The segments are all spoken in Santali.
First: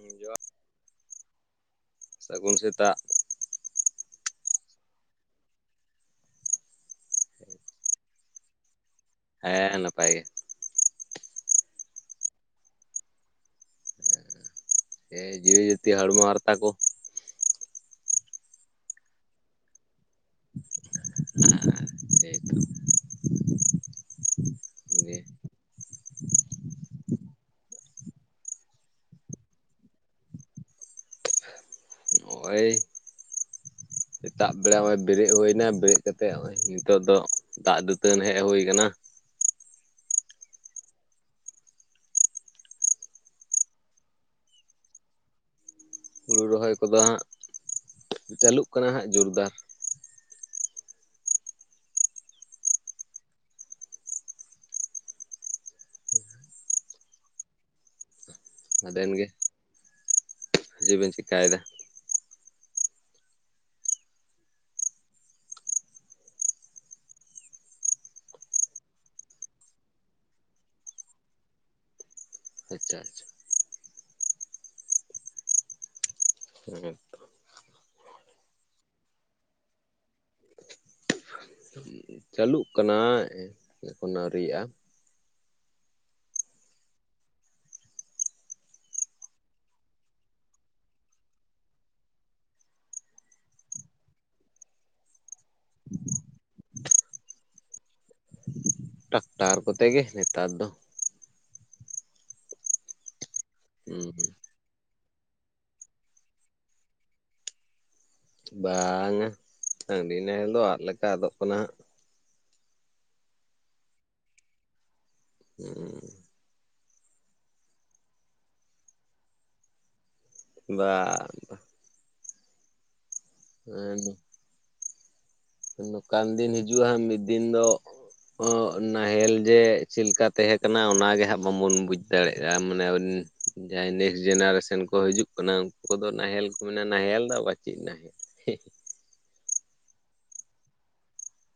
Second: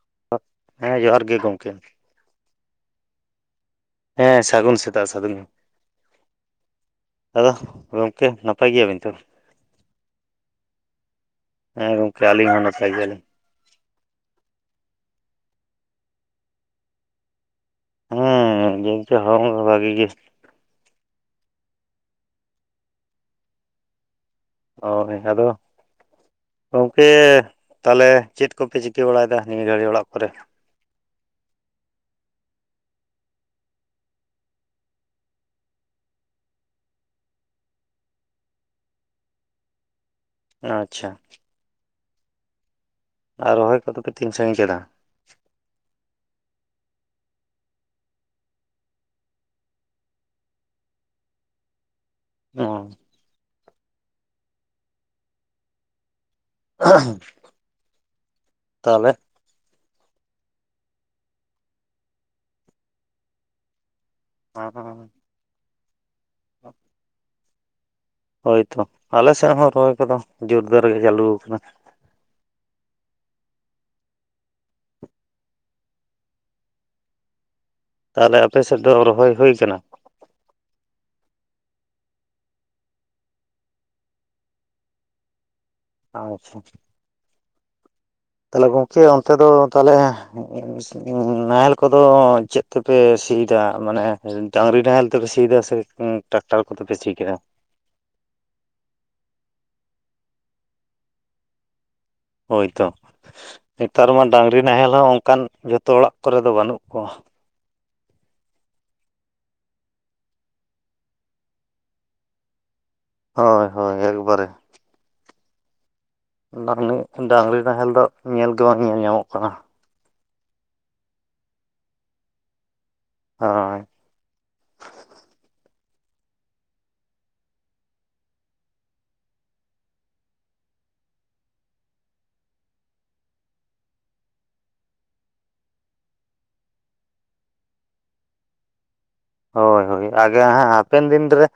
ᱦᱮᱸ ᱡᱚᱦᱟᱨ [inaudible] ᱦᱮᱸ ᱡᱚᱦᱟᱨ ᱜᱤ ᱜᱚᱝᱠᱮ ᱾ ᱥᱟᱹᱜᱩᱱ ᱥᱮᱛᱟᱜ ᱾ ᱦᱮᱸ ᱥᱟᱹᱜᱩᱱ ᱥᱮᱛᱟᱜ ᱥᱟᱹᱜᱩᱱ ᱟᱫᱚ ᱜᱚᱝᱠᱮ ᱱᱟᱯᱟᱭ ᱜᱮᱭᱟ ᱵᱤᱱ ᱛᱚ? ᱦᱮᱸ ᱱᱟᱯᱟᱭ ᱜᱮ ᱾ ᱦᱮᱸ ᱜᱚᱝᱠᱮ ᱟᱹᱞᱤᱧ ᱦᱚᱸ ᱱᱟᱯᱟᱭ ᱜᱮᱭᱟᱞᱤᱧ ᱾ [inaudible] ᱮ ᱡᱤᱣᱤ ᱡᱟᱛᱤ ᱦᱚᱲᱢᱚ ᱦᱟᱨᱛᱟ ᱠᱚ ᱾ [inaudible] ᱡᱤᱱᱛᱮ ᱦᱚᱲᱢᱚ ᱠᱚ ᱵᱷᱟᱜᱤ ᱜᱤ ᱾ [inaudible] ᱦᱚᱭ ᱟᱫᱚ ᱜᱚᱝᱠᱮ ᱛᱟᱞᱮ ᱪᱮᱫ ᱠᱚᱯᱮ ᱪᱤᱠᱟᱹ ᱵᱟᱲᱟᱭᱫᱟ ᱱᱤᱭᱟᱹ ᱜᱷᱟᱹᱲᱤ ᱚᱲᱟᱜ ᱠᱚᱨᱮ? ᱚᱭ [inaudible] [inaudible] ᱥᱮᱛᱟᱜ ᱵᱮᱲᱟ ᱢᱟ ᱵᱮᱨᱮᱫ ᱦᱳᱭᱱᱟ ᱵᱮᱨᱮᱫ ᱠᱟᱛᱮ ᱚᱸᱜ-ᱚᱭ ᱱᱤᱛᱳᱜ ᱫᱚ ᱫᱟᱜ ᱫᱟᱹᱛᱟᱹᱱᱩ ᱦᱮᱜ ᱦᱳᱭ ᱠᱟᱱᱟ ᱾ ᱟᱪᱪᱷᱟ ᱾ ᱟᱨ ᱨᱚᱦᱚᱭ ᱠᱚᱫᱚ ᱯᱮ ᱛᱤᱱ ᱥᱟᱺᱜᱤᱧ ᱠᱮᱫᱟ? ᱦᱩᱲᱩ ᱨᱚᱦᱚᱭ ᱠᱚᱫᱚ ᱦᱟᱸᱜ ᱪᱟᱹᱞᱩᱜ ᱠᱟᱱᱟ ᱦᱟᱸᱜ ᱡᱳᱨᱫᱟᱨ [inaudible] [inaudible] [unintelligible] ᱛᱟᱦᱚᱞᱮ ᱟᱵᱮᱱ ᱜᱮ [inaudible] ᱦᱟᱡᱩᱵᱤᱱ ᱪᱤᱠᱟᱭᱫᱟ? [inaudible] [inaudible] ᱦᱳᱭᱛᱚ ᱟᱞᱮ ᱥᱮᱜ ᱦᱚᱸ ᱨᱚᱦᱚᱭ ᱠᱚᱫᱚ ᱡᱳᱨᱫᱟᱨ ᱜᱮ ᱪᱟᱹᱞᱩ ᱠᱟᱱᱟ ᱾ ᱦᱮᱪᱟᱜ ᱪᱚ ᱦᱩᱸ ᱛᱚ ᱾ ᱛᱟᱦᱞᱮ ᱟᱯᱮ ᱥᱮᱫ ᱫᱚ ᱨᱚᱦᱚᱭ ᱦᱳᱭ ᱠᱟᱱᱟ? ᱪᱟᱹᱞᱩᱜ ᱠᱟᱱᱟ ᱮ ᱮᱠᱷᱚᱱ ᱟᱹᱣᱨᱤᱭᱟᱜᱼᱟ᱾ ᱟᱪᱪᱷᱟ ᱾ ᱛᱟᱞᱮ ᱜᱚᱝᱠᱮ ᱚᱱᱛᱮ ᱫᱚ ᱛᱟᱦᱞᱮ [inaudible] [inaudible] ᱱᱟᱦᱮᱞ ᱠᱚᱫᱚ ᱪᱮᱫ ᱛᱮᱯᱮ ᱥᱤ ᱫᱟ ᱢᱟᱱᱮ ᱰᱟᱝᱨᱤ ᱱᱟᱦᱮᱞ ᱛᱮᱯᱮ ᱥᱤ ᱫᱟ ᱥᱮ [inaudible] ᱴᱟᱠᱴᱟᱨ ᱠᱚᱛᱮ ᱯᱮ ᱥᱤ ᱠᱮᱫᱟ? ᱴᱟᱠᱴᱟᱨ ᱠᱚᱛᱮ ᱜᱮ ᱱᱮᱛᱟᱨ ᱫᱚ ᱾ ᱦᱳᱭᱛᱚ ᱱᱮᱛᱟᱨ ᱦᱩᱸ ᱢᱟ ᱰᱟᱹᱝᱨᱤ ᱱᱟᱦᱮᱞ ᱦᱚᱸ ᱚᱱᱠᱟᱱ ᱡᱚᱛᱚ ᱚᱲᱟᱜ ᱠᱚᱨᱮ ᱫᱚ ᱵᱟᱹᱱᱩᱜ ᱠᱚᱣᱟ ᱾ ᱵᱟᱝᱟ [inaudible] ᱦᱟᱰᱤ ᱱᱟᱦᱮᱞ ᱫᱚ ᱟᱜ ᱞᱮᱠᱟ ᱟᱫᱚᱜ ᱠᱟᱱᱟ ᱦᱟᱸᱜ ᱾ ᱦᱳᱭ ᱦᱳᱭ ᱮᱠᱵᱟᱨᱮ᱾ ᱦᱩᱸ᱾ ᱰᱟᱹᱝᱞᱤ ᱰᱟᱹᱝᱨᱤ ᱱᱟᱦᱮᱞ ᱫᱚ ᱧᱮᱞ ᱜᱮ ᱵᱟᱝ ᱧᱮᱞ ᱧᱟᱢᱚᱜ ᱠᱟᱱᱟ᱾ ᱵᱟ-ᱵᱟ᱾ ᱦᱳᱭ ᱮᱠᱫᱚᱢ᱾ [inaudible] ᱱᱚᱠᱟᱱ ᱫᱤᱱ ᱦᱤᱡᱩᱜᱼᱟ ᱦᱟᱸᱜ ᱢᱤᱫ ᱫᱤᱱ ᱫᱚ ᱚᱜ ᱱᱟᱦᱮᱞ ᱡᱮ ᱪᱮᱞᱮᱠᱟ ᱛᱟᱦᱮᱸ ᱠᱟᱱᱟ ᱚᱱᱟ ᱜᱮ ᱦᱟᱸᱜ ᱵᱟᱝᱵᱚᱱ ᱵᱩᱡ ᱫᱟᱲᱮᱜᱼᱟ ᱢᱟᱱᱮ ᱚᱱ ᱡᱟᱦᱟᱸᱭ ᱱᱮᱠᱥᱴ ᱡᱮᱱᱟᱨᱮᱥᱚᱱ ᱠᱚ ᱦᱤᱡᱩᱜ ᱠᱟᱱᱟ ᱩᱱᱠᱩ ᱠᱚᱫᱚ ᱱᱟᱦᱮᱞ ᱠᱚ ᱢᱮᱱᱟ, ᱱᱟᱦᱮᱞ ᱫᱚ ᱟᱵᱟᱨ ᱪᱮᱫ ᱱᱟᱦᱮᱞ? ᱦᱮᱸ᱾ ᱦᱳᱭ ᱦᱳᱭ ᱟᱜᱮ ᱦᱟᱸᱜ ᱦᱟᱯᱮᱱ ᱫᱤᱱ ᱨᱮ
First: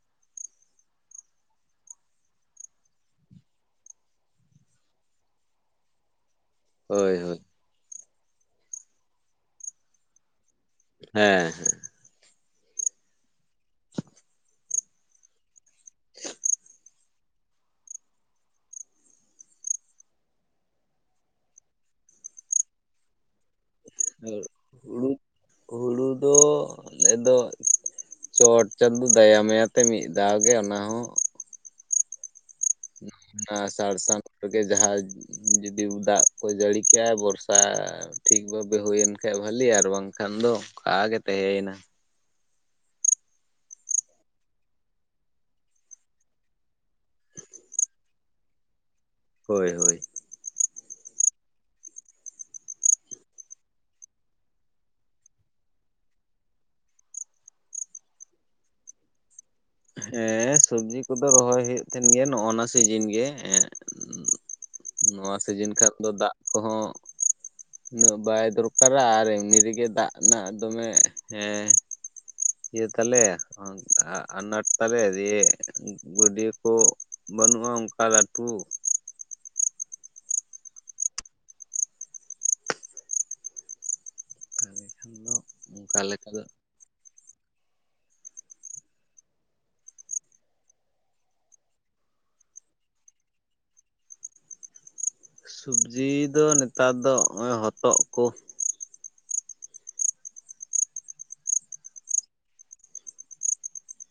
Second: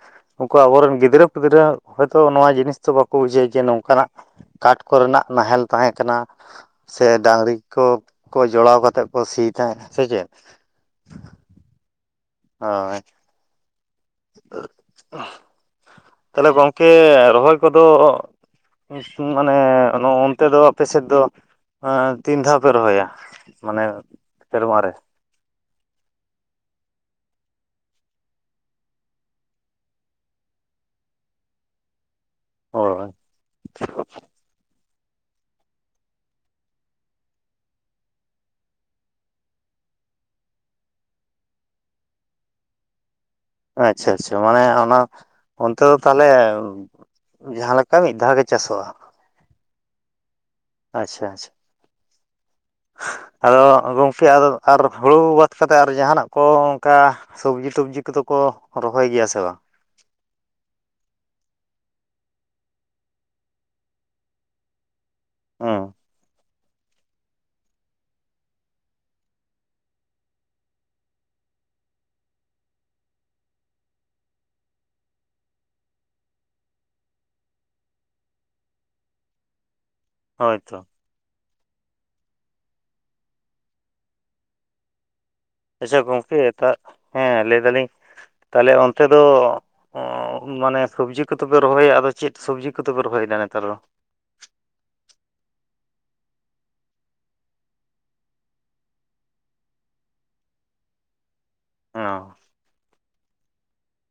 ᱩᱱᱠᱩ ᱟᱵᱚᱨᱮᱱ ᱜᱤᱫᱽᱨᱟᱹ-ᱯᱤᱫᱽᱨᱟᱹ ᱦᱚᱭᱛᱳ ᱱᱚᱣᱟ ᱡᱤᱱᱤᱥ ᱛᱚ ᱵᱟᱠᱚ ᱵᱩᱡᱷᱟᱹᱣᱟ ᱡᱮ ᱱᱚᱝᱠᱟᱱᱟᱜ᱾ ᱠᱟᱴᱷ ᱠᱚᱨᱮᱱᱟᱜ ᱱᱟᱦᱮᱞ ᱛᱟᱦᱮᱸ ᱠᱟᱱᱟ᱾ ᱥᱮ ᱦᱳᱭ ᱦᱳᱭ ᱰᱟᱝᱨᱤ ᱠᱚ ᱠᱚ ᱡᱚᱲᱟᱣ ᱠᱟᱛᱮ ᱠᱚ ᱥᱤ ᱛᱟᱦᱮᱸᱜ ᱥᱮ ᱪᱮᱫ? ᱦᱮᱸ ᱦᱮᱸ᱾ ᱦᱳᱭ᱾ [unintelligible] ᱛᱟᱦᱚᱞᱮ ᱜᱚᱝᱠᱮ ᱨᱚᱦᱚᱭ ᱠᱚᱫᱚ ᱢᱟᱱᱮ ᱚᱱᱛᱮ ᱫᱚ ᱟᱯᱮ ᱥᱮᱫ ᱫᱚ ᱛᱤᱱ ᱫᱷᱟᱣ ᱯᱮ ᱨᱚᱦᱚᱭᱟ? ᱢᱟᱱᱮ ᱥᱮᱨᱢᱟ ᱨᱮ ᱦᱩᱲᱩ-ᱦᱩᱲᱩ ᱫᱚ ᱟᱞᱮ ᱫᱚ ᱪᱚᱴ ᱪᱟᱸᱫᱳ ᱫᱟᱭᱟ ᱢᱟᱭᱟ ᱛᱮ ᱢᱤᱫ ᱫᱷᱟᱣ ᱜᱮ ᱚᱱᱟ ᱦᱚ ᱦᱳᱭ ᱚᱱᱟ ᱟᱥᱟᱲ ᱥᱟᱱ ᱠᱚᱨᱮᱜᱮ ᱡᱟᱦᱟᱸ ᱡᱩᱫᱤ ᱫᱟᱜ ᱠᱚ ᱡᱟᱹᱲᱤ ᱠᱮᱜᱼᱟᱭ ᱵᱚᱨᱥᱟ ᱴᱷᱤᱠ ᱵᱷᱟᱵᱮ ᱦᱩᱭᱮᱱ ᱠᱷᱟᱡ ᱵᱷᱟᱹᱞᱤ ᱟᱨ ᱵᱟᱝᱠᱷᱟᱱ ᱫᱚ ᱚᱠᱟ ᱜᱮ ᱛᱟᱷᱮᱭᱮᱱᱟ᱾ ᱟᱪᱪᱷᱟ ᱟᱪᱪᱷᱟ ᱢᱟᱱᱮ ᱚᱱᱟ ᱚᱱᱛᱮ ᱫᱚ ᱛᱟᱦᱚᱞᱮ ᱡᱟᱦᱟ ᱞᱮᱠᱟ ᱢᱤᱫ ᱫᱷᱟᱣ ᱜᱮ ᱪᱟᱥᱚᱜ-ᱟ᱾ ᱦᱳᱭ ᱦᱳᱭ᱾ ᱟᱪᱪᱷᱟ ᱟᱪᱪᱷᱟ᱾ ᱟᱫᱚ ᱜᱚᱢᱠᱮ ᱟᱫᱚ ᱟᱨ ᱦᱳᱲᱳ ᱵᱟᱫ ᱠᱟᱛᱮᱫ ᱟᱨᱚ ᱡᱟᱦᱟᱱᱟᱜ ᱠᱚ ᱚᱱᱠᱟ ᱥᱚᱵᱽᱡᱤ ᱴᱚᱵᱡᱤ ᱠᱚᱫᱚ ᱠᱚ ᱨᱚᱦᱚᱭ ᱜᱮᱭᱟ ᱥᱮ ᱵᱟᱝ? ᱦᱮᱸ ᱥᱚᱵᱡᱤ ᱠᱚᱫᱚ ᱨᱚᱦᱚᱭ ᱦᱩᱭᱩᱜ ᱛᱟᱦᱮᱸᱱ ᱜᱮᱭᱟ ᱱᱚᱜᱼᱚ ᱱᱟ ᱥᱤᱡᱤᱱ ᱜᱮ ᱮᱸ ᱱᱚᱣᱟ ᱥᱤᱡᱤᱱ ᱦᱩᱸ ᱠᱷᱟᱱ ᱫᱚ ᱫᱟᱜ ᱠᱚᱦᱚᱸ ᱩᱱᱟᱹᱜ ᱵᱟᱭ ᱫᱚᱨᱠᱟᱨᱟ, ᱟᱨ ᱮᱢᱱᱤ ᱨᱮᱜᱮ ᱫᱟᱜ ᱨᱮᱱᱟᱜ ᱫᱚᱢᱮ ᱦᱮᱸ ᱤᱭᱟᱹ ᱛᱟᱦᱞᱮ ᱟᱱ-ᱟ-ᱟᱱᱟᱴ ᱛᱟᱞᱮ ᱫᱤᱭᱮ ᱜᱩᱰᱤᱭᱟᱹ ᱠᱚ ᱵᱟᱹᱱᱩᱜᱼᱟ ᱚᱱᱠᱟ ᱞᱟᱹᱴᱩ᱾ ᱦᱳᱭ ᱛᱚ᱾ [inaudible] ᱟᱪᱪᱷᱟ ᱚᱱᱠᱟ ᱞᱮᱠᱟ ᱜᱚᱝᱠᱮ ᱫᱚ ᱛᱟ ᱦᱮᱸ ᱞᱟᱹᱭ ᱫᱟᱞᱤᱧ ᱛᱟᱦᱚᱞᱮ ᱚᱱᱛᱮ ᱫᱚ ᱚᱸ ᱢᱟᱱᱮ ᱥᱚᱵᱽᱡᱤ ᱠᱚᱫᱚ ᱯᱮ ᱨᱚᱦᱚᱭᱟ, ᱟᱫᱚ ᱪᱮᱫ ᱥᱚᱵᱽᱡᱤ ᱠᱚᱫᱚᱯᱮ ᱨᱚᱦᱚᱭᱫᱟ ᱱᱮᱛᱟᱨ ᱫᱚ? ᱥᱚᱵᱡᱤ ᱫᱚ ᱱᱮᱛᱟᱨ ᱫᱚ ᱦᱚᱸᱜᱼᱚᱭ ᱦᱚᱛᱚᱜ ᱠᱚ᱾ ᱚᱸ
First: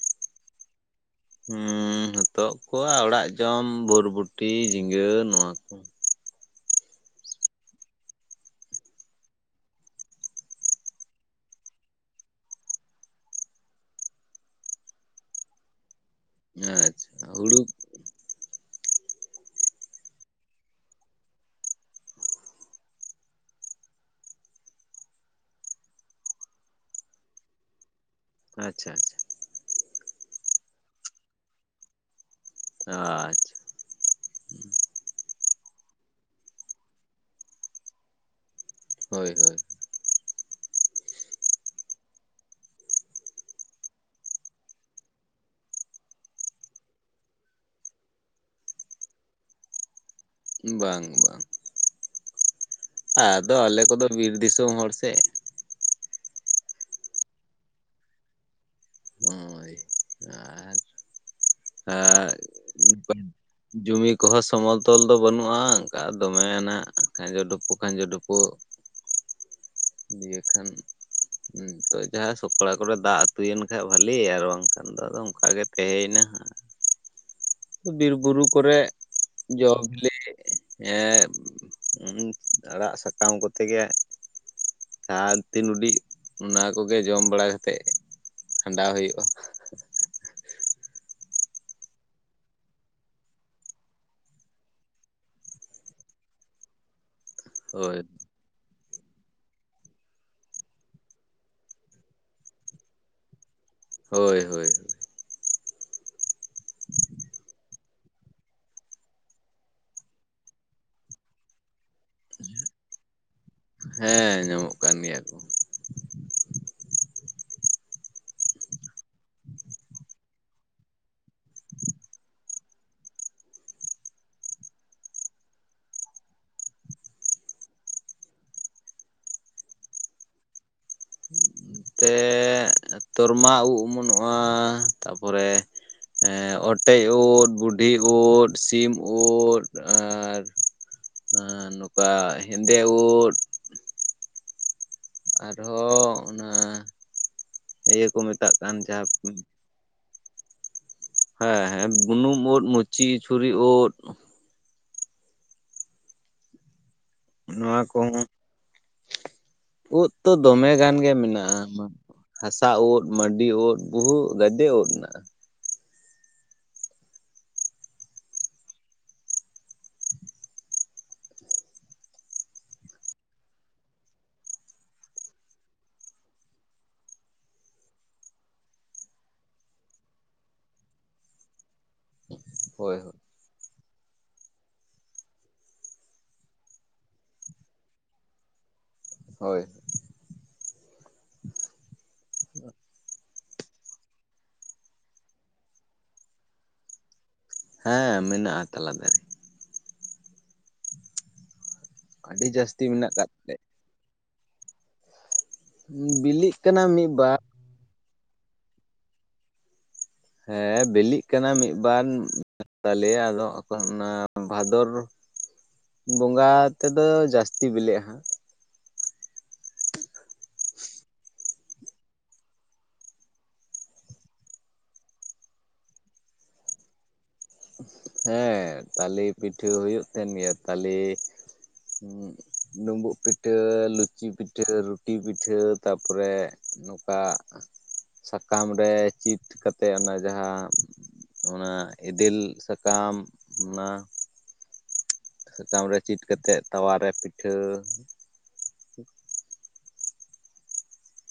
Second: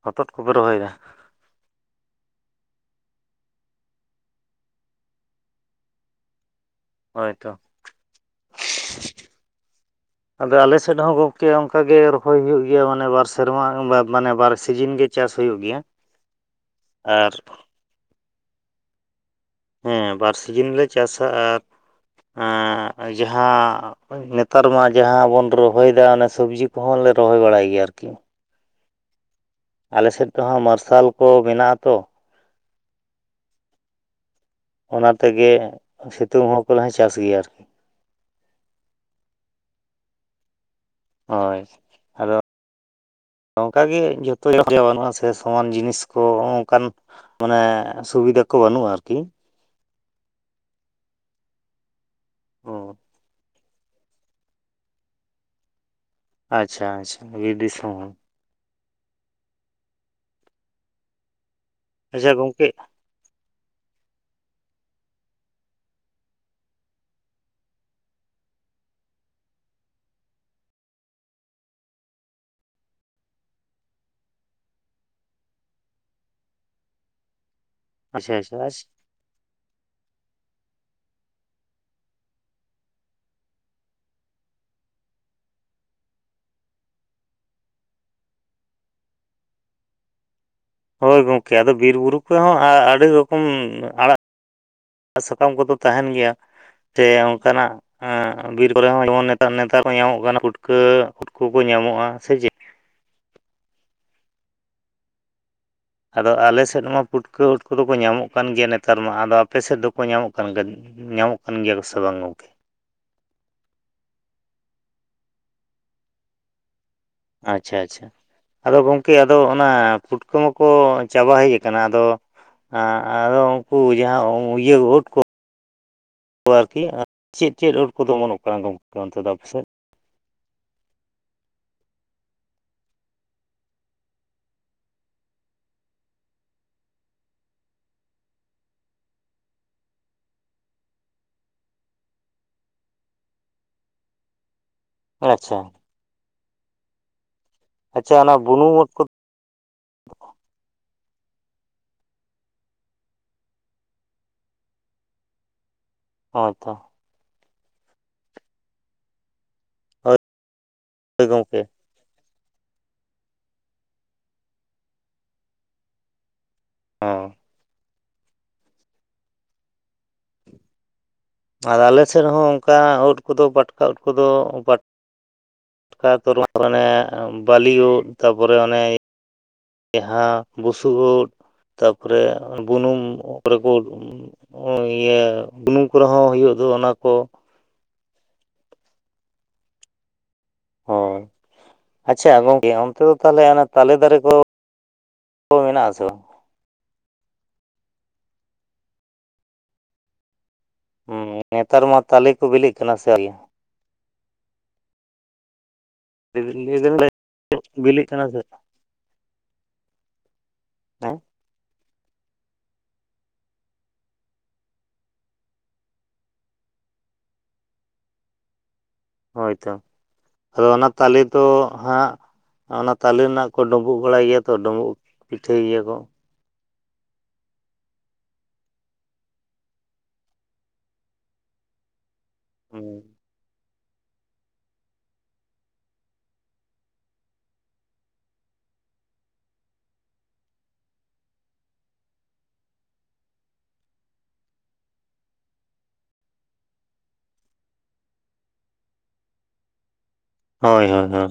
ᱦᱚᱛᱚᱫ ᱠᱚᱯᱮ ᱨᱚᱦᱚᱭ ᱫᱟ? ᱦᱮᱸ ᱦᱚᱛᱚᱜ ᱠᱚ ᱟᱨ ᱚᱲᱟᱜ ᱡᱚᱢ ᱵᱷᱚᱨᱵᱩᱚᱴ, ᱡᱷᱤᱸᱜᱟᱹ ᱱᱚᱣᱟᱠᱩ᱾ ᱦᱳᱭ ᱛᱚ᱾ ᱟᱫᱚ ᱟᱞᱮ ᱥᱮᱫ ᱦᱚᱸ ᱜᱚᱢᱠᱮ ᱚᱱᱠᱟᱜᱮ ᱨᱚᱦᱚᱭ ᱦᱩᱭᱩᱜ ᱜᱮᱭᱟ ᱢᱟᱱᱮ ᱵᱟᱨ ᱥᱮᱨᱢᱟ ᱵᱟ-ᱢᱟᱱᱮ ᱵᱟᱨ ᱥᱤᱡᱤᱱ ᱜᱮ᱾ ᱪᱟᱥ ᱦᱩᱭᱩᱜ ᱜᱮᱭᱟ᱾ ᱟᱪᱪᱷᱟ ᱟᱨ ᱦᱩᱲᱩ ᱦᱮᱸ ᱵᱟᱨ ᱥᱤᱡᱤᱱᱞᱮ ᱪᱟᱥᱟ ᱟᱨ ᱮᱸᱻ ᱡᱟᱦᱟᱸ ᱱᱮᱛᱟᱨ ᱢᱟ ᱡᱟᱦᱟᱸ ᱵᱚᱱ ᱨᱚᱦᱚᱭ ᱮᱫᱟ ᱚᱱᱮ ᱥᱚᱵᱽᱡᱤ ᱠᱚᱦᱚᱸ ᱞᱮ ᱨᱚᱦᱚᱭ ᱵᱟᱲᱟᱭ ᱜᱮᱭᱟ ᱟᱨᱠᱤ, ᱟᱪᱪᱷᱟ ᱟᱪᱪᱷᱟ ᱟᱞᱮ ᱥᱮᱫ ᱛᱮᱦᱚᱸ ᱢᱟᱨᱥᱟᱞ ᱠᱚ ᱢᱮᱱᱟᱜᱼᱟ ᱛᱚ ᱾ ᱟᱪᱪᱷᱟ ᱚᱱᱟ ᱛᱮᱜᱮ ᱥᱤᱛᱩᱝ ᱦᱚᱸ ᱠᱚᱞᱮ ᱪᱟᱥ ᱜᱮᱭᱟ ᱟᱨᱠᱤ, ᱦᱳᱭ ᱦᱳᱭ ᱾ ᱦᱚᱭ ᱟᱫᱚ, ᱱᱚᱝᱠᱟᱜᱮ ᱡᱷᱚᱛᱚ [unintelligible] ᱵᱟᱹᱱᱩᱜᱼᱟ ᱥᱮ ᱥᱚᱢᱟᱱ ᱡᱤᱱᱤᱥ ᱠᱚ ᱱᱚᱝᱠᱟᱱ, ᱢᱟᱱᱮ ᱥᱩᱵᱤᱫᱟ ᱠᱚ ᱵᱟᱹᱱᱩᱜᱼᱟ ᱟᱨᱠᱤ, ᱵᱟᱝ ᱵᱟᱝ ᱚ ᱟᱫᱚ ᱟᱞᱮ ᱠᱚᱫᱚ ᱵᱤᱨ ᱫᱤᱥᱚᱢ ᱦᱚᱲ ᱥᱮ, ᱟᱪᱪᱷᱟ ᱟᱪᱪᱷᱟ ᱵᱤᱨ ᱫᱤᱥᱚᱢ ᱦᱚᱲ, ᱦᱳᱭ ᱟᱨ ᱦ ᱟᱪᱪᱷᱟ ᱜᱚᱝᱠᱮ ᱡᱩᱢᱤ ᱠᱚᱦᱚᱸ ᱥᱚᱢᱚ ᱛᱚᱞ ᱫᱚ ᱵᱟᱹᱱᱩᱜᱼᱟ ᱚᱱᱠᱟ ᱫᱚᱢᱮᱭᱟᱱᱟᱜ ᱠᱷᱟᱸᱡᱚ ᱰᱩᱯᱩ ᱠᱷᱟᱸᱡᱚ ᱰᱩᱯᱩᱜ [inaudible] ᱫᱤᱭᱮᱹ ᱠᱷᱟᱱ [unintelligible] ᱡᱟᱦᱟᱸ ᱥᱚᱠᱲᱟ ᱠᱚᱨᱮ ᱫᱟᱜ ᱟᱛᱩᱭᱮᱱ ᱠᱷᱟᱱᱡ ᱵᱷᱟᱞᱤ ᱟᱨ ᱵᱟᱝᱠᱷᱟᱱ ᱫᱚ ᱟᱫᱚ ᱚᱱᱠᱟ ᱜᱮ ᱛᱟᱦᱮᱸᱭᱮᱱᱟ ᱦᱟᱜ ᱾ ᱵᱤᱨ ᱟᱪᱪᱷᱟ ᱵᱩᱨᱩ ᱟᱪᱪᱷᱟ ᱠᱚᱨᱮ ᱟᱪᱪᱷᱟ ᱡᱚ ᱵᱤᱞᱤ, ᱦᱮᱸ ᱟᱲᱟᱜ ᱥᱟᱠᱟᱢ ᱠᱚᱛᱮ ᱜᱮ, [unintelligible] ᱩᱰᱤ ᱚᱱᱟ ᱠᱚᱜᱮ ᱡᱚᱢ ᱵᱟᱲᱟ ᱠᱟᱛᱮ ᱠᱷᱟᱸᱰᱟᱣ ᱦᱩᱭᱩᱜᱼᱟ ᱾ ᱦᱳᱭ ᱜᱚᱝᱠᱮ ᱟᱫᱚ ᱵᱤᱨ ᱵᱩᱨᱩ ᱠᱚ ᱦᱚᱸ ᱟᱹᱰᱤ ᱨᱚᱠᱚᱢ ᱟᱲᱟᱜ ᱟᱲᱟᱜ ᱥᱟᱠᱟᱢ ᱠᱚᱫᱚ ᱛᱟᱦᱮᱱ ᱜᱮᱭᱟ ᱡᱮ ᱚᱱᱠᱟᱱᱟᱜ ᱦᱳᱭ ᱮ ᱵᱤᱨ ᱠᱚᱨᱮ ᱦᱚᱸ ᱡᱮᱢᱚᱱ ᱱᱮᱛᱟᱨ ᱱᱮᱛᱟᱨ ᱦᱚᱸ ᱧᱟᱢᱚᱜ ᱠᱟᱱᱟ ᱯᱷᱩᱴᱠᱟᱹ ᱯᱷᱩᱴᱠᱟᱹ ᱠᱚ ᱧᱟᱢᱚᱜᱼᱟ ᱥᱮ ᱪᱮᱫ ᱾ ᱦᱳᱭ ᱦᱳᱭ ᱦᱳᱭ ᱾ ᱟᱫᱚ ᱟᱞᱮ ᱥᱮᱫ ᱢᱟ ᱯᱩᱴᱠᱟᱹ ᱩᱴ ᱠᱚᱫᱚ ᱠᱚ ᱧᱟᱢᱚᱜ ᱠᱟᱱ ᱜᱮᱭᱟ ᱱᱮᱛᱟᱨ ᱢᱟ ᱟᱫᱚ ᱟᱯᱮᱥᱮᱫ ᱫᱚᱠᱚ ᱧᱟᱢᱚᱜ ᱠᱟᱱ ᱧᱟᱢᱚᱜ ᱠᱟᱱ ᱜᱮᱭᱟ ᱥᱮ ᱵᱟᱝ ᱜᱚᱝᱠᱮ? ᱦᱮᱸ ᱧᱟᱢᱚᱜ ᱠᱟᱱ ᱜᱮᱭᱟ ᱠᱚ ᱾ ᱟᱪᱪᱷᱟ ᱟᱪᱪᱷᱟ ᱾ ᱟᱫᱚ ᱜᱚᱝᱠᱮ ᱟᱫᱚ ᱚᱱᱟ ᱯᱩᱴᱠᱟᱹ ᱢᱟᱠᱚ ᱪᱟᱵᱟ ᱦᱮᱡ ᱟᱠᱟᱱᱟ ᱟᱫᱚ ᱟ ᱟᱫᱚ ᱩᱱᱠᱩ ᱡᱟᱦᱟᱸ ᱤᱭᱟᱹ ᱩᱫ ᱠᱚ ᱫᱚ ᱟᱨᱠᱤ ᱪᱮᱫ ᱪᱮᱫ ᱩᱫ ᱠᱚᱫᱚ ᱚᱢᱚᱱᱚᱜ ᱠᱟᱱᱟ ᱜᱚᱝᱠᱮ ᱚᱱᱛᱮ ᱫᱚ ᱟᱯᱟᱥᱮᱡ? ᱛᱮ ᱛᱚᱨᱢᱟ ᱩᱵ ᱚᱢᱚᱱᱚᱜᱼᱟ, ᱛᱟᱨᱯᱚᱨᱮ ᱮᱸ ᱚᱴᱮᱡ ᱩᱫ ᱵᱩᱰᱷᱤ ᱩᱫ ᱥᱤᱢ ᱩᱫ ᱟᱨ ᱦᱮᱸ ᱱᱚᱝᱠᱟ ᱦᱮᱸᱫᱮ ᱩᱫ ᱟᱪᱪᱷᱟ ᱟᱨᱦᱚᱸ ᱚᱱᱟ ᱤᱭᱟᱹ ᱟᱪᱪᱷᱟ ᱠᱚ ᱚᱱᱟ ᱢᱮᱛᱟᱜ ᱵᱩᱱᱩᱢ ᱠᱟᱱ ᱩᱫ ᱠᱚ ᱡᱟᱦᱟᱸ ᱦᱮᱸ ᱦᱮᱸ ᱵᱩᱱᱩᱢ ᱩᱫ ᱢᱩᱪᱤ ᱪᱷᱩᱨᱤ ᱩᱸᱫ ᱦᱳᱭ ᱛᱚ ᱾ ᱱᱚᱣᱟ ᱠᱚ ᱩᱫ ᱦᱳᱭ ᱛᱚ ᱫᱚᱢᱮ ᱜᱟᱱ ᱜᱮ ᱜᱚᱢᱠᱮ ᱢᱮᱱᱟᱜᱼᱟ ᱾ ᱦᱟᱥᱟ ᱩᱫ ᱢᱟᱹᱰᱤ ᱩᱫ ᱵᱩᱦᱩ ᱜᱟᱫᱮ ᱩᱫ ᱢᱮᱱᱟᱜᱼᱟ ᱾ ᱦᱮᱸ ᱟᱨ ᱟᱞᱮ ᱥᱮᱫ ᱦᱚᱸ ᱚᱱᱠᱟ ᱩᱫ ᱠᱚᱫᱚ ᱯᱟᱴᱠᱟ ᱩᱴ ᱠᱚᱫᱚ ᱚᱠᱟ ᱥᱛᱚᱨ ᱚᱱᱮ ᱵᱟᱞᱤᱭᱝ ᱛᱟᱨᱯᱚᱨᱮ ᱚᱱᱮ ᱡᱟᱦᱟᱸ ᱵᱩᱥᱩᱵ ᱳᱫ ᱛᱟᱯᱚᱨᱮ ᱦᱳᱭ ᱵᱩᱱᱩᱢ, ᱠᱚᱨᱮ ᱠᱚ, ᱤᱭᱟᱹ ᱵᱩᱱᱩᱢ ᱠᱚᱨᱮ ᱦᱚᱸ ᱦᱳᱭᱳᱜ ᱫᱚ ᱚᱱᱟ ᱠᱚ, ᱦᱳᱭ ᱾ ᱚ, ᱟᱪ--ᱪᱷᱟ ᱜᱚᱝᱠᱮ ᱚᱱᱛᱮ ᱫᱚ ᱛᱟᱞᱦᱮ ᱚᱱᱟ ᱛᱟᱞᱮᱹ ᱫᱟᱨᱮᱹᱠᱚ, ᱦᱳᱭ ᱚᱱᱟ ᱟᱥᱚᱨ ᱾ ᱦᱮᱸ, ᱢᱮᱱᱟᱜᱼᱟ ᱛᱟᱞᱟ ᱛᱮ ᱾ ᱦᱩ, ᱱᱮᱛᱟᱨ ᱢᱟ ᱛᱟᱞᱮᱹ ᱠᱚ ᱟᱹᱰᱤ ᱵᱮᱹᱞᱮᱹᱜ ᱡᱟᱹᱥᱛᱤ ᱠᱟᱱᱟ ᱥᱮ ᱢᱮᱱᱟᱜ ᱟᱠᱟᱫ ᱟᱭᱟ? ᱵᱤᱞᱤᱜ ᱠᱟᱱᱟ ᱢᱤᱫ ᱵᱟᱨ ᱾ ᱵᱮᱹᱞᱮᱹᱜ ᱠᱟᱱᱟ ᱥᱮ? ᱦᱮᱸ, ᱵᱮᱹᱞᱤᱜ ᱠᱟᱱᱟ ᱢᱤᱫᱵᱟᱨ ᱾ ᱛᱟᱞᱮᱭᱟ ᱟᱫᱚ, ᱚᱫᱚ ᱚᱱᱟ ᱵᱷᱟᱫᱚᱨᱼᱼ ᱵᱚᱸᱜᱟ ᱛᱮᱫᱚ ᱡᱟᱥᱛᱤ ᱵᱮᱹᱞᱮᱹᱜ ᱟ ᱦᱟᱸᱜ ᱾ ᱦᱳᱭᱛᱚ, ᱟᱫᱚ ᱚᱱᱟ ᱛᱟᱞᱮᱹ ᱫᱚ ᱦᱟᱸᱜᱼᱼ ᱚᱱᱟ ᱛᱟᱞᱮᱹ ᱨᱮᱱᱟᱜ ᱠᱚ ᱰᱳᱸᱵᱩᱜ ᱵᱟᱲᱟᱭ ᱜᱮᱭᱟ ᱛᱚ, ᱰᱳᱸᱵᱩᱜ ᱯᱤᱴᱷᱟᱹᱭ ᱜᱮᱭᱟ ᱠᱚ ᱾ ᱦᱮᱸ, ᱛᱟᱞᱮᱹ ᱯᱤᱴᱷᱟᱹ ᱦᱳᱭᱳᱜ ᱛᱟᱦᱮᱱ ᱜᱮᱭᱟ ᱛᱟᱞᱮᱹ---ᱼ ᱰᱳᱸᱢᱵᱳᱜ ᱯᱤᱴᱷᱟᱹ ᱞᱩ ᱪᱤ ᱯᱤᱴᱷᱟᱹ ᱨᱩᱴᱤ ᱯᱤᱴᱷᱟᱹ ᱛᱟᱯᱚᱨᱮ ᱱᱚᱝᱠᱟᱼᱼᱼ ᱥᱟᱠᱟᱢ ᱨᱮ ᱪᱤᱴ ᱠᱟᱛᱮ ᱚᱱᱟ ᱡᱟᱦᱟᱸ ᱚᱱᱟ ᱤᱫᱼᱼ ᱫᱤᱞ ᱥᱟᱠᱟᱢ ᱚᱱᱟ ᱥᱟᱠᱟᱢ ᱨᱮ ᱪᱤᱴ ᱠᱟᱛᱮᱜ ᱛᱟᱣᱟᱨᱮ ᱯᱤᱴᱷᱟᱹᱼᱼ ᱥᱤ-ᱥᱤ -ᱥᱤᱦ-ᱥᱤ-ᱥᱤ -ᱥᱤᱜ ᱦ ᱾ ᱦᱳᱭ -ᱦᱳᱭ -ᱦᱳᱭ,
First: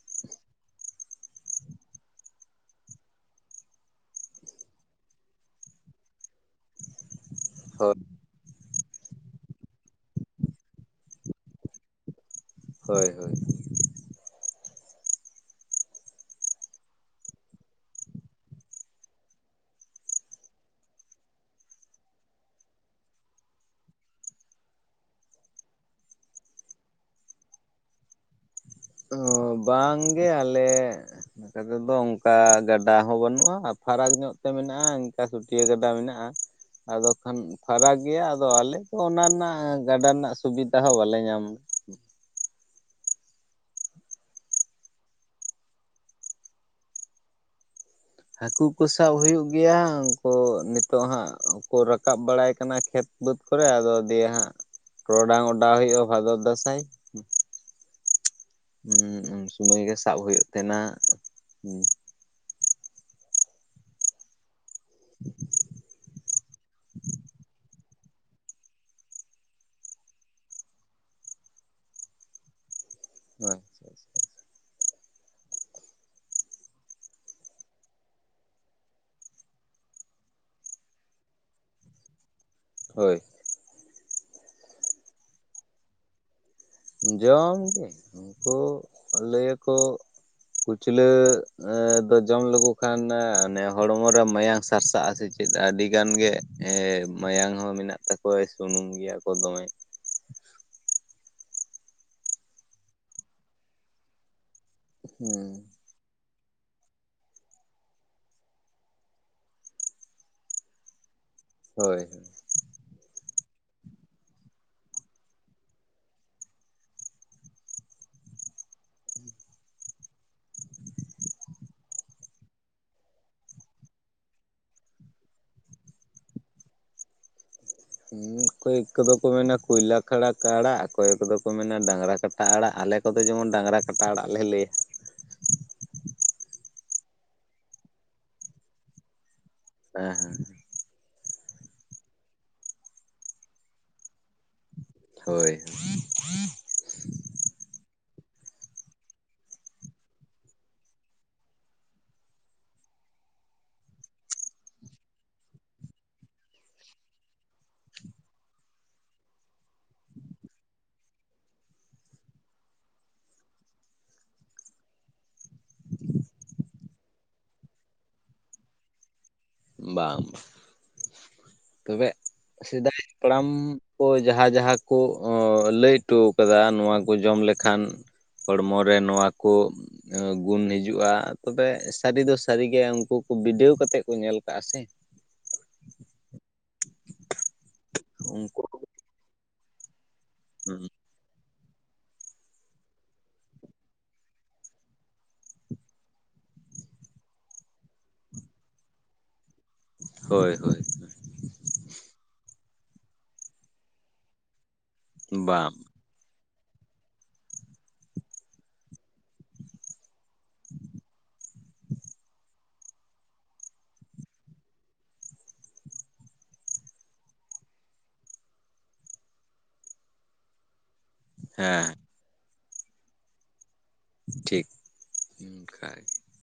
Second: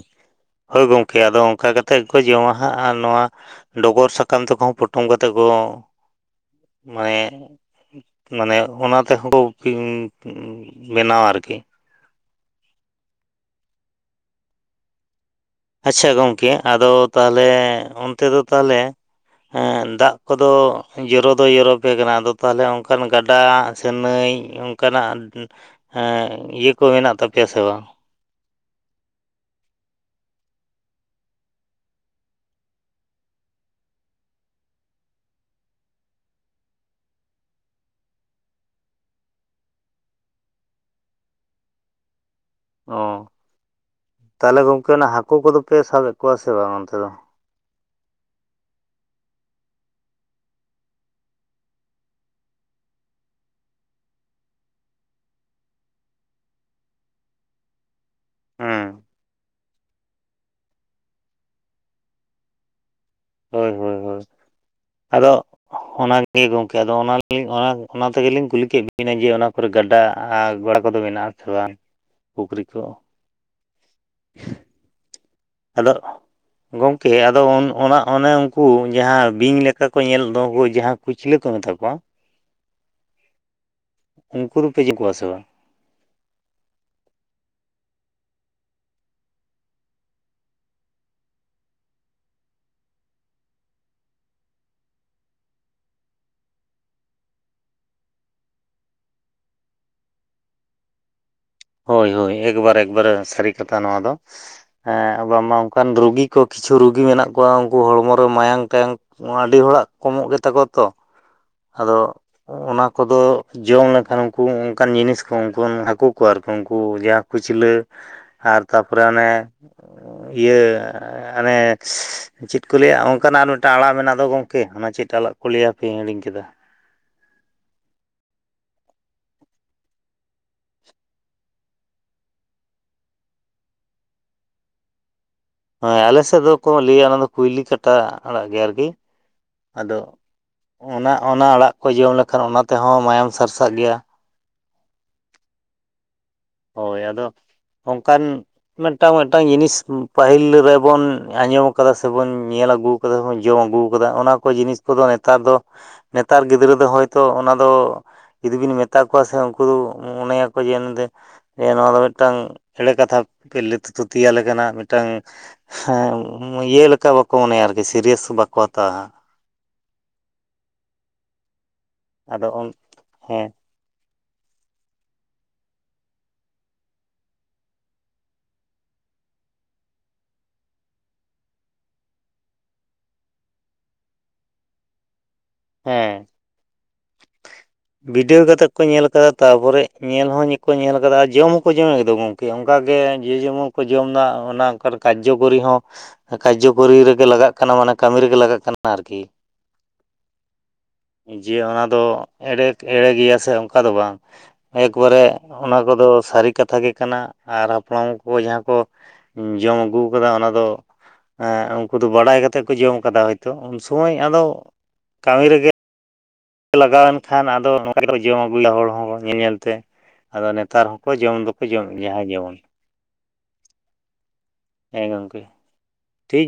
ᱦᱳᱭ ᱜᱚᱝᱠᱮ ᱟᱫᱚ ᱚᱝᱠᱟ ᱠᱟᱛᱮᱜ ᱜᱮ ᱠᱚ ᱡᱚᱢᱟ ᱦᱟᱸᱜ ᱟᱨ ᱱᱚᱣᱟ ᱰᱚᱜᱚᱨ ᱥᱟᱠᱟᱢ ᱛᱮᱠᱚ ᱯᱚᱴᱚᱢ ᱠᱟᱛᱮ ᱠᱚ ᱢᱟᱱᱮᱼᱼ ᱦᱳᱭ ᱢᱟᱱᱮ ᱚᱱᱟ ᱛᱮᱦᱚᱸ ᱠᱚ ᱯᱦᱤᱝ ᱩᱷ ᱵᱮᱱᱟᱣ ᱟ ᱟᱨᱠᱤ ᱾ ᱦᱳᱭ ᱦᱳᱭ ᱾ ᱟᱪᱪᱷᱟ ᱜᱚᱝᱠᱮ ᱟᱫᱚ ᱛᱟᱦᱞᱮ ᱚᱱᱛᱮ ᱫᱚ ᱛᱟᱦᱞᱮ? ᱮᱸ ᱫᱟᱜ ᱠᱚᱫᱚ ᱡᱚᱨᱚ ᱫᱚᱭ ᱡᱚᱨᱚᱯᱮ ᱠᱟᱱᱟ ᱟᱫᱚ ᱛᱟᱦᱞᱮ ᱚᱱᱠᱟᱱ ᱜᱟᱰᱟ ᱥᱮ ᱱᱟᱹᱭ? ᱚᱱᱠᱟ ᱱᱟᱜ ᱤᱭᱟᱹ ᱠᱚ ᱦᱮᱱᱟᱜ ᱛᱟᱯᱮᱭᱟ ᱥᱮ ᱵᱟᱝ? ᱚᱷᱦᱚ ᱵᱟᱝᱜᱮ ᱟᱞᱮᱼᱼ ᱱᱚᱝᱛᱮᱫᱚ ᱚᱱᱠᱟ ᱜᱟᱰᱟ ᱦᱚᱸ ᱵᱟᱱᱩᱜᱼᱟ ᱯᱷᱟᱨᱟᱠ ᱧᱚᱜ ᱛᱮ ᱢᱮᱱᱟᱜᱼᱟ ᱤᱱᱠᱟ ᱥᱩᱛᱭᱟᱹ ᱜᱟᱰᱟ ᱢᱮᱱᱟᱜᱼᱟ ᱾ ᱟᱫᱚ ᱠᱷᱟᱱ ᱩᱷ ᱯᱷᱟᱨᱟᱠ ᱜᱮᱭᱟ ᱟᱫᱚ ᱟᱞᱮ ᱷ ᱚᱱᱟ ᱨᱮᱱᱟᱜ ᱜᱟᱰᱟ ᱨᱮᱱᱟᱜ ᱥᱩᱵᱤᱛᱟ ᱦᱚᱸ ᱵᱟᱞᱮ ᱧᱟᱢ ᱾ ᱚ, ᱛᱟᱞᱦᱮ ᱜᱚᱝᱠᱮ ᱚᱱᱟ ᱦᱟᱠᱩ ᱠᱚᱫᱚ ᱯᱮ ᱥᱟᱵᱮᱫ ᱠᱚᱣᱟ ᱥᱮ ᱵᱟᱝ ᱚᱱᱛᱮ ᱫᱚ? ᱦᱟᱠᱩ ᱠᱚ ᱥᱟᱵ ᱦᱩᱭᱩᱜ ᱜᱮᱭᱟ ᱩᱱᱠᱩ ᱱᱤᱛᱚᱜ ᱦᱟᱸᱜ ᱠᱚ ᱨᱟᱠᱟᱵ ᱵᱟᱲᱟᱭ ᱠᱟᱱᱟ ᱠᱷᱮᱛ ᱵᱟᱹᱫᱽ ᱠᱚᱨᱮ, ᱟᱫᱚ ᱫᱤᱭᱮ ᱦᱟᱸᱜ ᱴᱚᱨᱚᱰᱟᱝ ᱚᱰᱟᱣ ᱦᱩᱭᱩᱜᱼᱟ ᱵᱷᱟᱫᱚᱨ ᱫᱟᱸᱥᱟᱭ ᱾ ᱪᱚᱜ ᱦᱮᱸ ᱩᱸ ᱩᱱᱥᱚᱢᱚᱭ ᱜᱮ ᱥᱟᱵ ᱦᱩᱭᱩᱜ ᱛᱟᱦᱮᱱᱟ, ᱦᱩ ᱾ ᱦᱳᱭ ᱦᱳᱭ ᱦᱳᱭ, ᱟᱫᱚ ᱚᱱᱟ ᱟᱨᱠᱤ ᱜᱚᱢᱠᱮ ᱟᱫᱚ ᱚᱱᱟᱞᱤᱧ ᱚᱱᱟᱼᱼᱼ ᱚᱱᱟ ᱛᱮᱜᱮᱞᱤᱧ ᱠᱩᱞᱤ ᱠᱮᱫ ᱵᱮᱤᱱᱟ ᱡᱮ ᱚᱱᱟ ᱠᱚᱨᱮ ᱜᱟᱰᱟ ᱟᱨ ᱜᱚᱲᱟ ᱠᱚᱫᱚ ᱢᱮᱱᱟᱜᱼᱟ ᱥᱮ ᱵᱟᱝ? ᱯᱩᱠᱷᱨᱤ ᱠᱚ? ᱟᱪᱪᱷᱟ ᱟᱪᱪᱷᱟ ᱾ ᱟᱫᱚᱜ ᱷ ᱜᱚᱢᱠᱮ ᱟᱫᱚ ᱚᱱ ᱚᱱᱟ ᱚᱱᱮ ᱩᱱᱠᱩ ᱡᱟᱦᱟᱸ ᱵᱤᱧ ᱞᱮᱠᱟ ᱠᱚ ᱧᱮᱞ ᱫᱚ ᱦᱳᱭ ᱡᱟᱦᱟᱸ ᱠᱩᱪᱞᱟᱹ ᱠᱚ ᱢᱮᱛᱟ ᱠᱚᱣᱟ ᱦᱳᱭ ᱾ ᱩᱱᱠᱩ ᱫᱚᱯᱮ ᱡᱚᱢ ᱠᱚᱣᱟ ᱥᱮ ᱵᱟᱝ? ᱡᱚᱢᱜᱮ ᱩᱱᱠᱩ ᱞᱟᱹᱭᱟᱠᱚ ᱠᱩᱪᱞᱟᱹ ᱫᱚ ᱡᱚᱢ ᱞᱮᱠᱚ ᱠᱷᱟᱱ ᱚᱱᱮ ᱦᱚᱲᱢᱚᱨᱮ ᱢᱟᱭᱟᱝ ᱥᱟᱨᱥᱟᱜᱼᱟᱥ ᱪᱮᱫ? ᱪᱮᱫ ᱟᱹᱰᱤ ᱜᱟᱱ ᱜᱮ ᱮ ᱢᱟᱭᱟᱝ ᱦᱚᱸ ᱢᱮᱱᱟᱜ ᱛᱟᱠᱚᱣᱟ ᱥᱩᱱᱩᱢ ᱜᱮᱭᱟ ᱠᱚ ᱫᱚᱢᱮ᱾ ᱦᱳᱭ ᱦᱳᱭ ᱮᱠᱵᱟᱨ ᱮᱠᱵᱟᱨᱮ ᱥᱟᱹᱨᱤ ᱠᱟᱛᱷᱟ ᱱᱚᱣᱟ ᱫᱚ ᱮ ᱟ ᱦᱩᱸ ᱵᱟᱝᱢᱟ ᱚᱱᱠᱟᱱ ᱨᱩᱜᱤ ᱠᱚ ᱠᱤᱪᱷᱩ ᱨᱩᱜᱤ ᱢᱮᱱᱟᱜ ᱠᱚᱣᱟ ᱩᱱᱠᱩ ᱦᱚᱲᱢᱚ ᱨᱮ ᱢᱟᱭᱟᱝ ᱴᱟᱭᱟᱝ ᱟᱹᱰᱤ ᱦᱚᱲᱟᱜ ᱠᱚᱢᱚᱜ ᱜᱮᱛᱟ ᱠᱚᱣᱟ ᱛᱚ᱾ ᱟᱫᱚ ᱦᱳᱭ ᱚᱱᱟ ᱠᱚᱫᱚ ᱡᱚᱢ ᱞᱮᱠᱷᱟᱱ ᱩᱱᱠᱩ ᱚᱱᱠᱟᱱ ᱡᱤᱱᱤᱥ ᱠᱚ ᱩᱱ ᱵᱚᱱ ᱦᱟᱹᱠᱩ ᱠᱚᱣᱟ ᱟᱨᱠᱤ ᱩᱱᱠᱩ ᱡᱟᱦᱟᱸ ᱠᱩᱪᱞᱟᱹ ᱟᱨ ᱛᱟᱨᱯᱚᱨᱮ ᱚᱱᱮ ᱤᱭᱟᱹ ᱦᱟᱱᱮ ᱪᱮᱫ ᱠᱚ ᱞᱟᱹᱭᱟ ᱚᱱᱠᱟᱱᱟᱜ ᱟᱨ ᱢᱤᱫᱴᱟᱝ ᱟᱲᱟᱜ ᱢᱮᱱᱟᱜ ᱫᱚ ᱜᱚᱝᱠᱮ ᱚᱱᱟ ᱪᱮᱫ ᱟᱲᱟᱜ ᱠᱚ ᱞᱟᱹᱭᱟ ᱦᱟᱯᱮᱧ ᱦᱤᱲᱤᱧ ᱠᱮᱫᱟ᱾ ᱚᱠᱚᱭ ᱠᱚᱫᱚ ᱠᱚ ᱢᱮᱱᱟ ᱠᱩᱭᱞᱟ ᱠᱷᱟᱲᱟ ᱟᱲᱟᱜ ᱚᱠᱚᱭᱮᱠ ᱠᱚᱫᱚ ᱠᱚ ᱢᱮᱱᱟ ᱰᱟᱝᱨᱟ ᱠᱟᱴ ᱟᱲᱟᱜ ᱟᱞᱮ ᱠᱚᱫᱚ ᱡᱮᱢᱚᱱ ᱰᱟᱝᱨᱟ ᱠᱟᱴᱟ ᱟᱲᱟᱜ ᱞᱮ ᱞᱟᱹᱭᱟ᱾ ᱦᱮᱸ ᱟᱞᱮ ᱥᱮᱫ ᱫᱚ ᱠᱚ ᱞᱟᱹᱭᱟ ᱚᱱᱟ ᱫᱚ ᱠᱩᱭᱞᱤ ᱠᱟᱴᱟ ᱟᱲᱟᱜ ᱜᱮ ᱟᱨᱠᱤ᱾ ᱟᱫᱚ ᱦᱮᱸ ᱦᱮᱸ ᱚᱱᱟ ᱚᱱᱟ ᱟᱲᱟᱜ ᱠᱚ ᱡᱚᱢ ᱞᱮᱠᱷᱟᱱ ᱚᱱᱟ ᱛᱮᱦᱚᱸ ᱢᱟᱭᱟᱢ ᱥᱟᱨᱥᱟᱜ ᱜᱮᱭᱟ᱾ ᱦᱳᱭ᱾ ᱦᱳᱭ ᱟᱫᱚ ᱚᱱᱠᱟᱱ ᱢᱤᱫᱴᱟᱝ ᱢᱤᱫᱴᱟᱝ ᱡᱤᱱᱤᱥ ᱯᱟᱹᱦᱤᱞ ᱨᱮᱵᱩᱱ ᱟᱸᱡᱚᱢ ᱟᱠᱟᱫᱟ ᱥᱮᱵᱚᱱ ᱧᱮᱞ ᱟᱹᱜᱩ ᱛᱚᱵᱮ ᱵᱚᱱ ᱡᱚᱢ ᱟᱹᱜᱩ ᱠᱟᱫᱟ ᱚᱱᱟ ᱠᱚ ᱡᱤᱱᱤᱥ ᱠᱚᱫᱚ ᱱᱮᱛᱟᱨ ᱫᱚ᱾ ᱱᱮᱛᱟᱨ ᱜᱤᱫᱽᱨᱟᱹ ᱫᱚ ᱦᱚᱭᱛᱚ ᱚᱱᱟᱫᱚ ᱡᱩᱫᱤ ᱵᱤᱱ ᱢᱮᱛᱟ ᱠᱚᱣᱟ ᱥᱮ ᱩᱱᱠᱩ ᱫᱚ ᱢᱚᱱᱮᱭᱟᱠᱚ ᱡᱮ ᱱᱚᱸᱰᱮ ᱡᱮ ᱱᱚᱣᱟ ᱫᱚ ᱢᱤᱫᱴᱟᱝ ᱮᱲᱮ ᱠᱟᱛᱷᱟ ᱯᱮ ᱛᱷᱩᱛᱤ ᱭᱟᱞᱮ ᱠᱟᱱᱟ ᱢᱤᱫᱴᱟᱝ ᱦᱮᱸ ᱤᱭᱟᱹ ᱞᱮᱠᱟ ᱵᱟᱠᱚ ᱢᱚᱱᱮᱭᱟ ᱟᱨᱠᱤ ᱥᱤᱨᱭᱟᱥ ᱵᱟᱠᱚ ᱦᱟᱛᱟᱣᱟ᱾ ᱵᱟᱝ ᱛᱚᱵᱮ ᱟᱫᱚ ᱥᱮᱫᱟᱭ ᱦᱟᱯᱲᱟᱢ᱾ ᱦᱮᱸ ᱠᱚ ᱡᱟᱦᱟᱸ ᱡᱟᱦᱟᱸ ᱠᱚ ᱚᱸ ᱞᱟᱹᱭ ᱦᱚᱴᱚ ᱠᱟᱫᱟ ᱱᱚᱣᱟ ᱠᱚ ᱡᱚᱢ ᱞᱮᱠᱷᱟᱱ᱾ ᱦᱚᱲᱢᱚᱨᱮ ᱱᱚᱣᱟᱠᱚ ᱜᱩᱱ ᱦᱤᱡᱩᱜ-ᱟ ᱛᱚᱵᱮ ᱥᱟᱹᱨᱤ ᱫᱚ ᱥᱟᱹᱨᱤ ᱜᱮ ᱩᱱᱠᱩ ᱠᱚ ᱵᱤᱰᱟᱹᱣ ᱠᱟᱛᱮᱜ ᱠᱚ ᱧᱮᱞ᱾ ᱠᱟᱜ-ᱟ ᱥᱮ᱾ ᱦᱮᱸ ᱵᱤᱰᱟᱹᱭ ᱩᱱᱠᱩ ᱠᱟᱛᱮ ᱠᱚ ᱧᱮᱞ ᱠᱟᱫᱟ ᱛᱟᱯᱚᱨᱮ ᱧᱮᱞ ᱦᱚᱸ ᱧᱮᱞ ᱠᱚ ᱧᱮᱞ ᱠᱟᱫᱟ ᱡᱚᱢ ᱠᱚ ᱡᱚᱢ ᱠᱮᱫᱟ ᱜᱚᱢᱠᱮ ᱚᱱᱠᱟ ᱜᱮ ᱡᱮ ᱡᱮᱢᱚᱱ ᱠᱚ ᱡᱚᱢ ᱫᱟ ᱚᱱᱟ ᱚᱱᱠᱟᱱ ᱠᱟᱨᱡᱚᱠᱚᱨᱤ ᱦᱚᱸ ᱠᱟᱨᱡᱚᱚᱠᱚᱨᱤ ᱨᱮᱜᱮ ᱞᱟᱜᱟᱜ ᱠᱟᱱᱟ ᱢᱟᱱᱮ ᱠᱟᱹᱢᱤ ᱨᱮᱜᱮ ᱞᱟᱜᱟᱜ ᱠᱟᱱᱟ ᱟᱨᱠᱤ᱾ ᱦᱳᱭ ᱦᱳᱭ᱾ ᱡᱮ ᱚᱱᱟ ᱫᱚ ᱮᱲᱮᱴ ᱮᱲᱮ ᱜᱮᱭᱟ ᱥᱮ ᱚᱱᱠᱟ ᱫᱚ ᱵᱟᱝ? ᱮᱠᱵᱟᱨᱮ ᱵᱟᱝ ᱚᱱᱟ ᱠᱚᱫᱚ ᱥᱟᱹᱨᱤ ᱠᱟᱛᱷᱟ ᱜᱮ᱾ ᱠᱟᱱᱟ ᱟᱨ ᱦᱟᱯᱲᱟᱢ ᱠᱚ ᱡᱟᱦᱟᱸ ᱠᱚ ᱡᱚᱢ ᱟᱹᱜᱩ ᱚᱱᱟ ᱫᱚ ᱩᱱᱠᱩ ᱫᱚ ᱵᱟᱰᱟᱭ ᱠᱟᱛᱮ ᱠᱚ ᱡᱚᱢ ᱠᱟᱫᱟ ᱦᱚᱭᱛᱚ ᱩᱱ ᱥᱚᱢᱚᱭ ᱟᱫᱚ ᱠᱟᱹᱢᱤ ᱨᱮᱜᱮ᱾ ᱞᱟᱜᱟᱣᱮᱱ ᱠᱷᱟᱱ ᱟᱫᱚ ᱚᱱᱠᱟ ᱜᱮ ᱡᱚᱢ ᱟᱹᱜᱩᱭᱟ ᱦᱚᱲ ᱦᱚᱸ ᱧᱮᱞ ᱧᱮᱞ ᱛᱮ, ᱟᱫᱚ ᱱᱮᱛᱟᱨ ᱦᱚᱸ᱾ ᱠᱚ ᱡᱚᱢ ᱫᱚᱠᱚ ᱦᱮᱸ ᱡᱚᱢᱮᱜ ᱜᱮᱭᱟ ᱡᱟᱦᱟᱸᱭ ᱡᱮᱢᱚᱱ᱾ ᱴᱷᱤᱠ᱾ ᱦᱮᱸ ᱜᱚᱝᱠᱮ᱾ ᱠᱷᱟᱡ᱾ ᱴᱷᱤᱠ